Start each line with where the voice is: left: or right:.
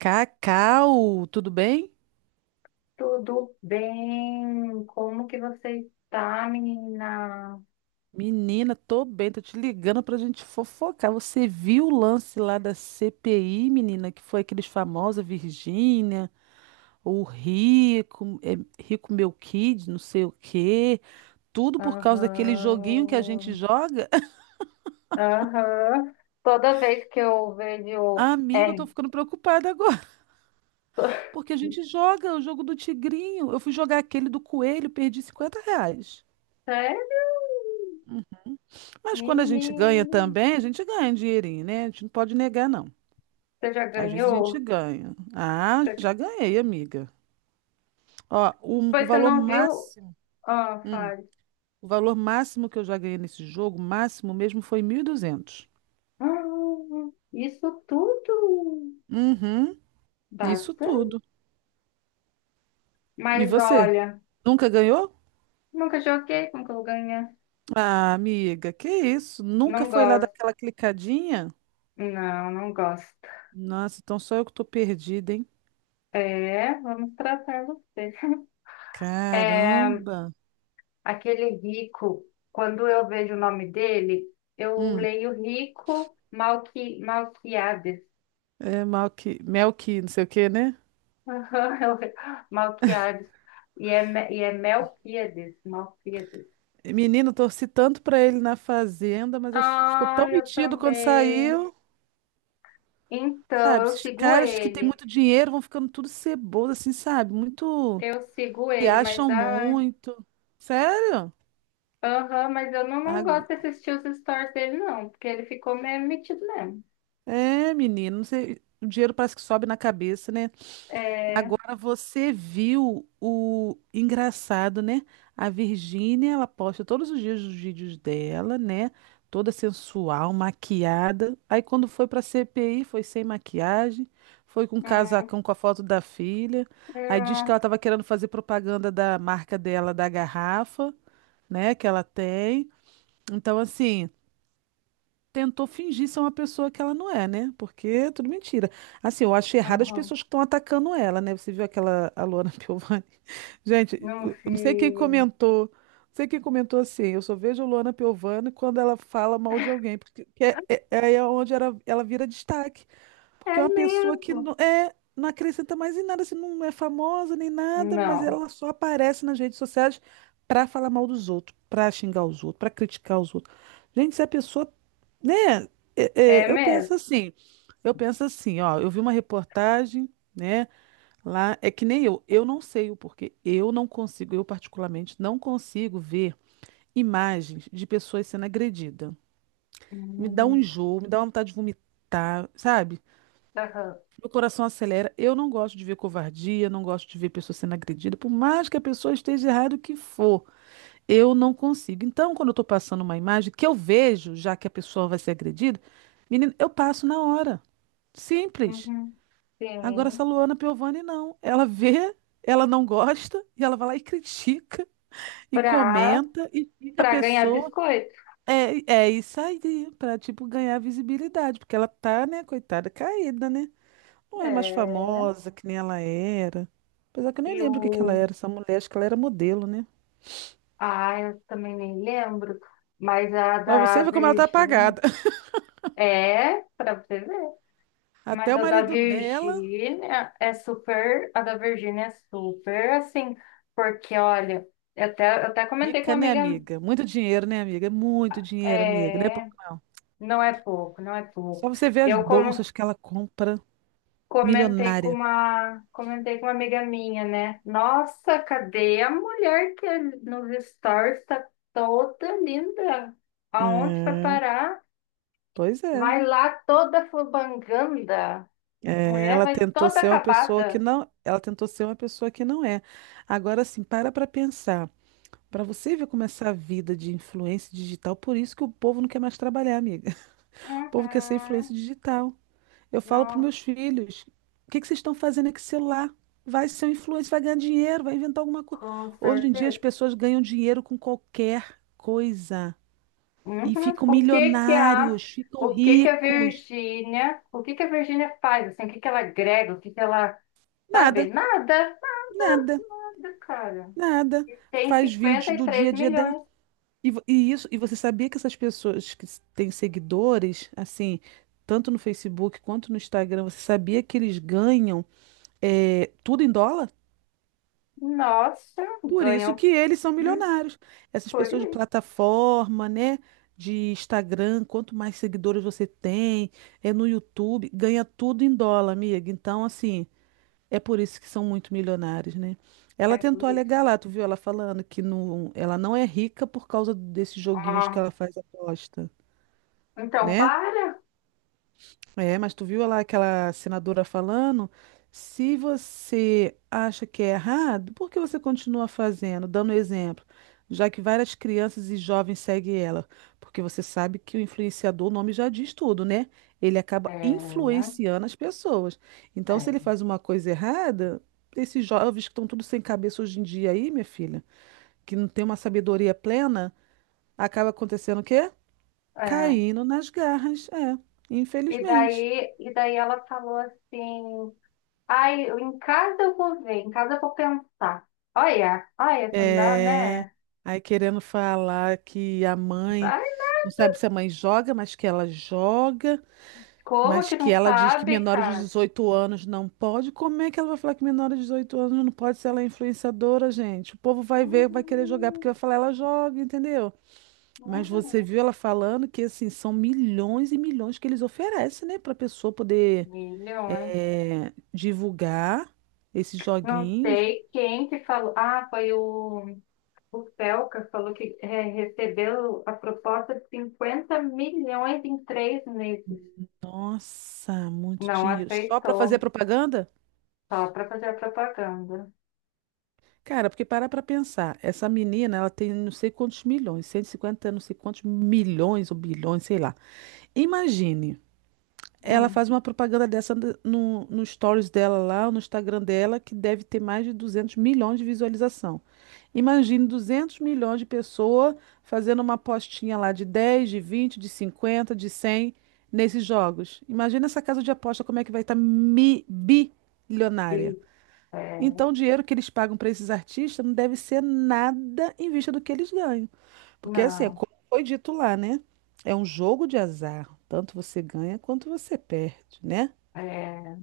right: Cacau, tudo bem?
left: Tudo bem? Como que você está, menina?
right: Menina, tô bem, tô te ligando pra gente fofocar. Você viu o lance lá da CPI, menina, que foi aqueles famosos, a Virgínia, o Rico, Rico Meu Kid, não sei o quê. Tudo por causa daquele joguinho que a gente
left: Aham.
right: joga.
left: Aham. Toda vez que eu vejo.
right: Amiga, eu
left: É.
right: tô ficando preocupada agora,
left: to-
right: porque a gente joga o jogo do tigrinho. Eu fui jogar aquele do coelho, perdi R$ 50.
left: Sério?
right: Mas quando a
left: Menina.
right: gente ganha também, a gente ganha um dinheirinho, né? A gente não pode negar, não.
left: Você já
right: Às vezes a gente
left: ganhou?
right: ganha. Ah,
left: Você-
right: já ganhei, amiga. Ó, o
left: Pois você
right: valor
left: não viu?
right: máximo,
left: Ah, faz.
right: o valor máximo que eu já ganhei nesse jogo, máximo mesmo, foi 1.200.
left: Ah, isso tudo.
right: Uhum, isso
left: Basta.
right: tudo. E
left: Mas
right: você?
left: olha,
right: Nunca ganhou?
left: nunca joguei, como que eu vou ganhar.
right: Ah, amiga, que isso? Nunca
left: Não
right: foi lá
left: gosto.
right: daquela clicadinha?
left: Não, não gosto.
right: Nossa, então só eu que tô perdida, hein?
left: É, vamos tratar você. é
right: Caramba!
left: Aquele rico, quando eu vejo o nome dele, eu
right: Hum,
left: leio Rico Malqui, Malquiades.
right: é mal que, mel que, não sei o quê, né?
left: Aham. Malquiades. E é Melquiades, Malquiades.
right: Menino, torci tanto pra ele na fazenda, mas ficou
left: Ah,
right: tão
left: eu
right: metido quando
left: também.
right: saiu.
left: Então,
right: Sabe,
left: eu
right: esses
left: sigo
right: caras que têm
left: ele.
right: muito dinheiro vão ficando tudo ceboso, assim, sabe? Muito.
left: Eu sigo
right: Se
left: ele, mas
right: acham
left: ai.
right: muito. Sério?
left: Aham, mas eu não gosto
right: Ag-
left: de assistir os stories dele, não, porque ele ficou meio metido mesmo.
right: É, menino, não sei. O dinheiro parece que sobe na cabeça, né?
left: É.
right: Agora você viu o engraçado, né? A Virgínia, ela posta todos os dias os vídeos dela, né? Toda sensual, maquiada. Aí quando foi pra CPI, foi sem maquiagem, foi com um
left: Hum,
right: casacão com a foto da filha. Aí diz que
left: hum,
right: ela tava querendo fazer propaganda da marca dela, da garrafa, né, que ela tem. Então assim, tentou fingir ser uma pessoa que ela não é, né? Porque é tudo mentira. Assim, eu acho errado as
left: aham.
right: pessoas que estão atacando ela, né? Você viu aquela a Luana Piovani? Gente,
left: Não
right: eu não sei quem
left: fiz.
right: comentou. Não sei quem comentou assim. Eu só vejo a Luana Piovani quando ela fala mal de alguém, porque que é onde era, ela vira destaque.
left: É
right: Porque é uma pessoa que
left: mesmo.
right: não, não acrescenta mais em nada, assim, não é famosa nem nada, mas
left: Não,
right: ela só aparece nas redes sociais para falar mal dos outros, para xingar os outros, para criticar os outros. Gente, se a pessoa, né? é-
left: é
right: é, eu penso
left: mesmo.
right: assim, eu penso assim, ó, eu vi uma reportagem, né? Lá é que nem eu não sei o porquê, eu não consigo, eu particularmente não consigo ver imagens de pessoas sendo agredidas. Me dá um
left: Hum.
right: enjoo, me dá uma vontade de vomitar, sabe?
left: Aham.
right: Meu coração acelera. Eu não gosto de ver covardia, não gosto de ver pessoa sendo agredida, por mais que a pessoa esteja errada o que for. Eu não consigo. Então, quando eu estou passando uma imagem que eu vejo, já que a pessoa vai ser agredida, menina, eu passo na hora. Simples.
left: Uhum.
right: Agora, essa
left: Sim.
right: Luana Piovani, não. Ela vê, ela não gosta, e ela vai lá e critica, e
left: Pra,
right: comenta, e fica a
left: pra ganhar
right: pessoa.
left: biscoito.
right: É, é isso aí, para tipo, ganhar visibilidade, porque ela tá, né, coitada, caída, né? Não é mais
left: É.
right: famosa que nem ela era. Apesar que eu nem
left: E o.
right: lembro o que que ela era, essa mulher, acho que ela era modelo, né?
left: Ah, eu também nem lembro. Mas a
right: Pra
left: da
right: você ver como ela tá
left: Virgínia.
right: apagada.
left: É, pra você ver.
right: Até
left: Mas
right: o
left: a da
right: marido dela,
left: Virgínia é super. A da Virgínia é super assim. Porque, olha, eu até comentei com
right: rica,
left: uma
right: né,
left: amiga.
right: amiga? Muito dinheiro, né, amiga? Muito dinheiro, amiga, né? Pouco
left: É.
right: não.
left: Não é pouco, não é
right: Só
left: pouco.
right: você ver as
left: Eu como
right: bolsas que ela compra,
left: comentei com
right: milionária.
left: uma, comentei com uma amiga minha, né? Nossa, cadê a mulher que é nos stories está toda linda? Aonde vai
right: É,
left: parar?
right: pois é.
left: Vai lá toda fubanganda.
right: É,
left: Mulher
right: ela
left: vai
right: tentou
left: toda
right: ser uma pessoa que
left: acabada.
right: não, ela tentou ser uma pessoa que não é. Agora sim, para pensar. Para você ver como essa vida de influência digital, por isso que o povo não quer mais trabalhar, amiga. O povo quer ser
left: Uhum.
right: influência digital. Eu falo para
left: Não,
right: meus filhos: o que que vocês estão fazendo aqui com celular? Vai ser um influencer, vai ganhar dinheiro, vai inventar alguma coisa.
left: com
right: Hoje em dia as
left: certeza.
right: pessoas ganham dinheiro com qualquer coisa
left: Uhum.
right: e ficam
left: O que que a
right: milionários, ficam
left: o que que a
right: ricos.
left: Virgínia, o que que a Virgínia faz assim? O que que ela agrega? O que que ela, sabe?
right: Nada,
left: Nada.
right: nada,
left: Cara,
right: nada.
left: e tem
right: Faz vídeos
left: cinquenta e
right: do dia
left: três
right: a dia dela.
left: milhões.
right: E, e isso, e você sabia que essas pessoas que têm seguidores, assim, tanto no Facebook quanto no Instagram, você sabia que eles ganham tudo em dólar?
left: Nossa,
right: Por isso
left: ganhou.
right: que eles são
left: Hum,
right: milionários. Essas
left: por
right: pessoas de
left: isso.
right: plataforma, né? De Instagram, quanto mais seguidores você tem, é no YouTube, ganha tudo em dólar, amiga. Então, assim, é por isso que são muito milionários, né? Ela
left: É por
right: tentou
left: isso.
right: alegar lá, tu viu ela falando que não, ela não é rica por causa desses joguinhos que
left: Ah,
right: ela faz aposta,
left: então,
right: né?
left: para.
right: É, mas tu viu lá aquela senadora falando? Se você acha que é errado, por que você continua fazendo, dando exemplo? Já que várias crianças e jovens seguem ela. Porque você sabe que o influenciador, o nome já diz tudo, né? Ele acaba
left: É,
right: influenciando as pessoas. Então, se ele
left: é,
right: faz uma coisa errada, esses jovens que estão tudo sem cabeça hoje em dia aí, minha filha, que não tem uma sabedoria plena, acaba acontecendo o quê?
left: é.
right: Caindo nas garras. É, infelizmente.
left: E daí ela falou assim: ai, eu- em casa eu vou ver, em casa eu vou pensar. Olha, olha, isso não dá, né?
right: Aí querendo falar que a mãe,
left: Ai,
right: não sabe se a mãe joga, mas que ela joga,
left: como
right: mas
left: que
right: que
left: não
right: ela diz que
left: sabe,
right: menores de
left: cara?
right: 18 anos não pode. Como é que ela vai falar que menores de 18 anos não pode se ela é influenciadora, gente? O povo vai ver, vai querer jogar porque
left: Hum,
right: vai falar ela joga, entendeu? Mas você
left: hum,
right: viu ela falando que assim são milhões e milhões que eles oferecem, né, para pessoa poder
left: Milhões.
right: divulgar esses
left: Não
right: joguinhos.
left: sei quem que falou. Ah, foi o. O Felca falou que recebeu a proposta de 50 milhões em 3 meses.
right: Nossa, muito
left: Não
right: dinheiro. Só para fazer
left: aceitou,
right: propaganda?
left: só para fazer a propaganda.
right: Cara, porque parar pra pensar, essa menina, ela tem não sei quantos milhões, 150 não sei quantos milhões ou bilhões, sei lá. Imagine, ela
left: Hum,
right: faz uma propaganda dessa no stories dela lá, no Instagram dela, que deve ter mais de 200 milhões de visualização. Imagine 200 milhões de pessoas fazendo uma apostinha lá de 10, de 20, de 50, de 100 nesses jogos. Imagina essa casa de aposta como é que vai estar bilionária.
left: e, é,
right: Então, o dinheiro que eles pagam para esses artistas não deve ser nada em vista do que eles ganham. Porque, assim, é
left: não.
right: como foi dito lá, né? É um jogo de azar. Tanto você ganha quanto você perde, né?
left: É,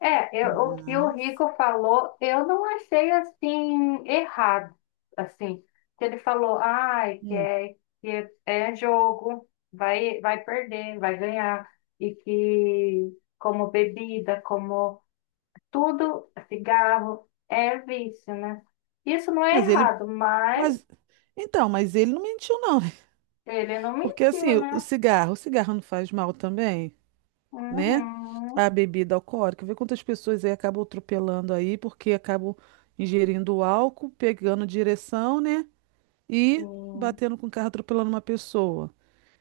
left: é, eu- o que o Rico falou, eu não achei assim errado. Assim, que ele falou, ai, que
right: Hum.
left: é, que é é jogo, vai, vai perder, vai ganhar. E que como bebida, como tudo, cigarro, é vício, né? Isso não é
right: Mas ele.
left: errado, mas
right: Mas, então, mas ele não mentiu, não.
left: ele não
right: Porque,
left: mentiu,
right: assim, o
left: né?
right: cigarro, o cigarro não faz mal também, né?
left: Uhum,
right: A bebida alcoólica. Vê quantas pessoas aí acabam atropelando aí, porque acabam ingerindo álcool, pegando direção, né? E
left: sim.
right: batendo com o carro, atropelando uma pessoa.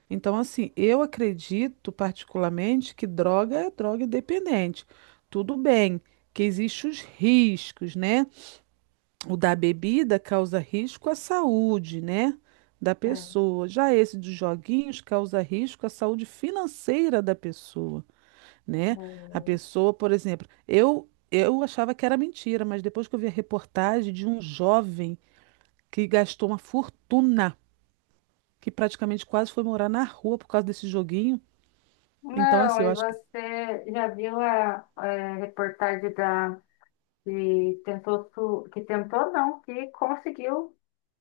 right: Então, assim, eu acredito particularmente que droga é droga dependente. Tudo bem que existem os riscos, né? O da bebida causa risco à saúde, né? Da
left: É,
right: pessoa. Já esse dos joguinhos causa risco à saúde financeira da pessoa, né? A
left: é.
right: pessoa, por exemplo, eu achava que era mentira, mas depois que eu vi a reportagem de um jovem que gastou uma fortuna, que praticamente quase foi morar na rua por causa desse joguinho. Então,
left: Não,
right: assim, eu
left: e
right: acho que.
left: você já viu a, reportagem da que tentou, que conseguiu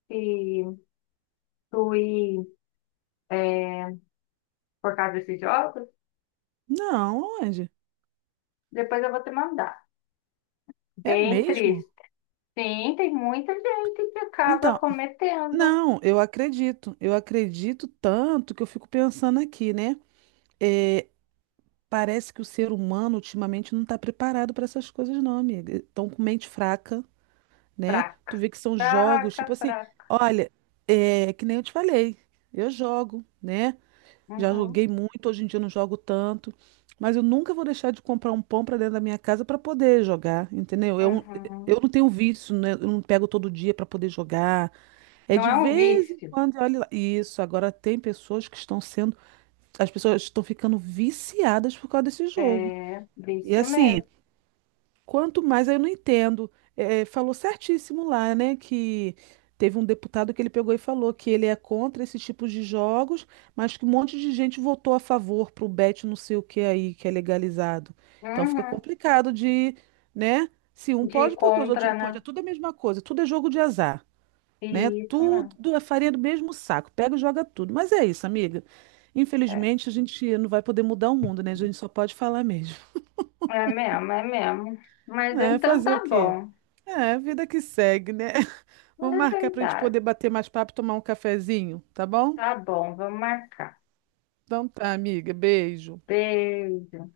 left: se suir é, por causa desses jogos?
right: Não, Andy,
left: Depois eu vou te mandar.
right: é
left: Bem
right: mesmo?
left: triste. Sim, tem muita gente que acaba
right: Então,
left: cometendo.
right: não, eu acredito. Eu acredito tanto que eu fico pensando aqui, né? É, parece que o ser humano ultimamente não está preparado para essas coisas, não, amiga. Estão com mente fraca, né? Tu
left: Fraca.
right: vê que são jogos, tipo assim,
left: Fraca.
right: olha, é que nem eu te falei, eu jogo, né? Já
left: Uhum,
right: joguei muito, hoje em dia eu não jogo tanto, mas eu nunca vou deixar de comprar um pão para dentro da minha casa para poder jogar, entendeu? Eu,
left: uhum.
right: eu não tenho vício, né? Eu não pego todo dia para poder jogar. É
left: Não
right: de
left: é um
right: vez em
left: vício.
right: quando, olha lá. Isso, agora tem pessoas que estão sendo, as pessoas estão ficando viciadas por causa desse jogo.
left: É
right: E
left: vício
right: assim,
left: mesmo.
right: quanto mais aí eu não entendo. É, falou certíssimo lá, né? Que teve um deputado que ele pegou e falou que ele é contra esse tipo de jogos, mas que um monte de gente votou a favor pro bet não sei o que aí, que é legalizado. Então fica
left: Uhum.
right: complicado de, né? Se um
left: De ir
right: pode, porque os outros
left: contra,
right: não podem.
left: né?
right: É tudo a mesma coisa, tudo é jogo de azar, né?
left: Isso mesmo.
right: Tudo é farinha do mesmo saco. Pega e joga tudo. Mas é isso, amiga.
left: É,
right: Infelizmente, a gente não vai poder mudar o mundo, né? A gente só pode falar mesmo.
left: é mesmo, é mesmo. Mas
right: É,
left: então
right: fazer o
left: tá
right: quê?
left: bom.
right: É, vida que segue, né?
left: Mas
right: Vamos
left: é
right: marcar pra gente
left: verdade.
right: poder bater mais papo e tomar um cafezinho, tá bom?
left: Tá bom, vamos marcar.
right: Então tá, amiga. Beijo.
left: Beijo.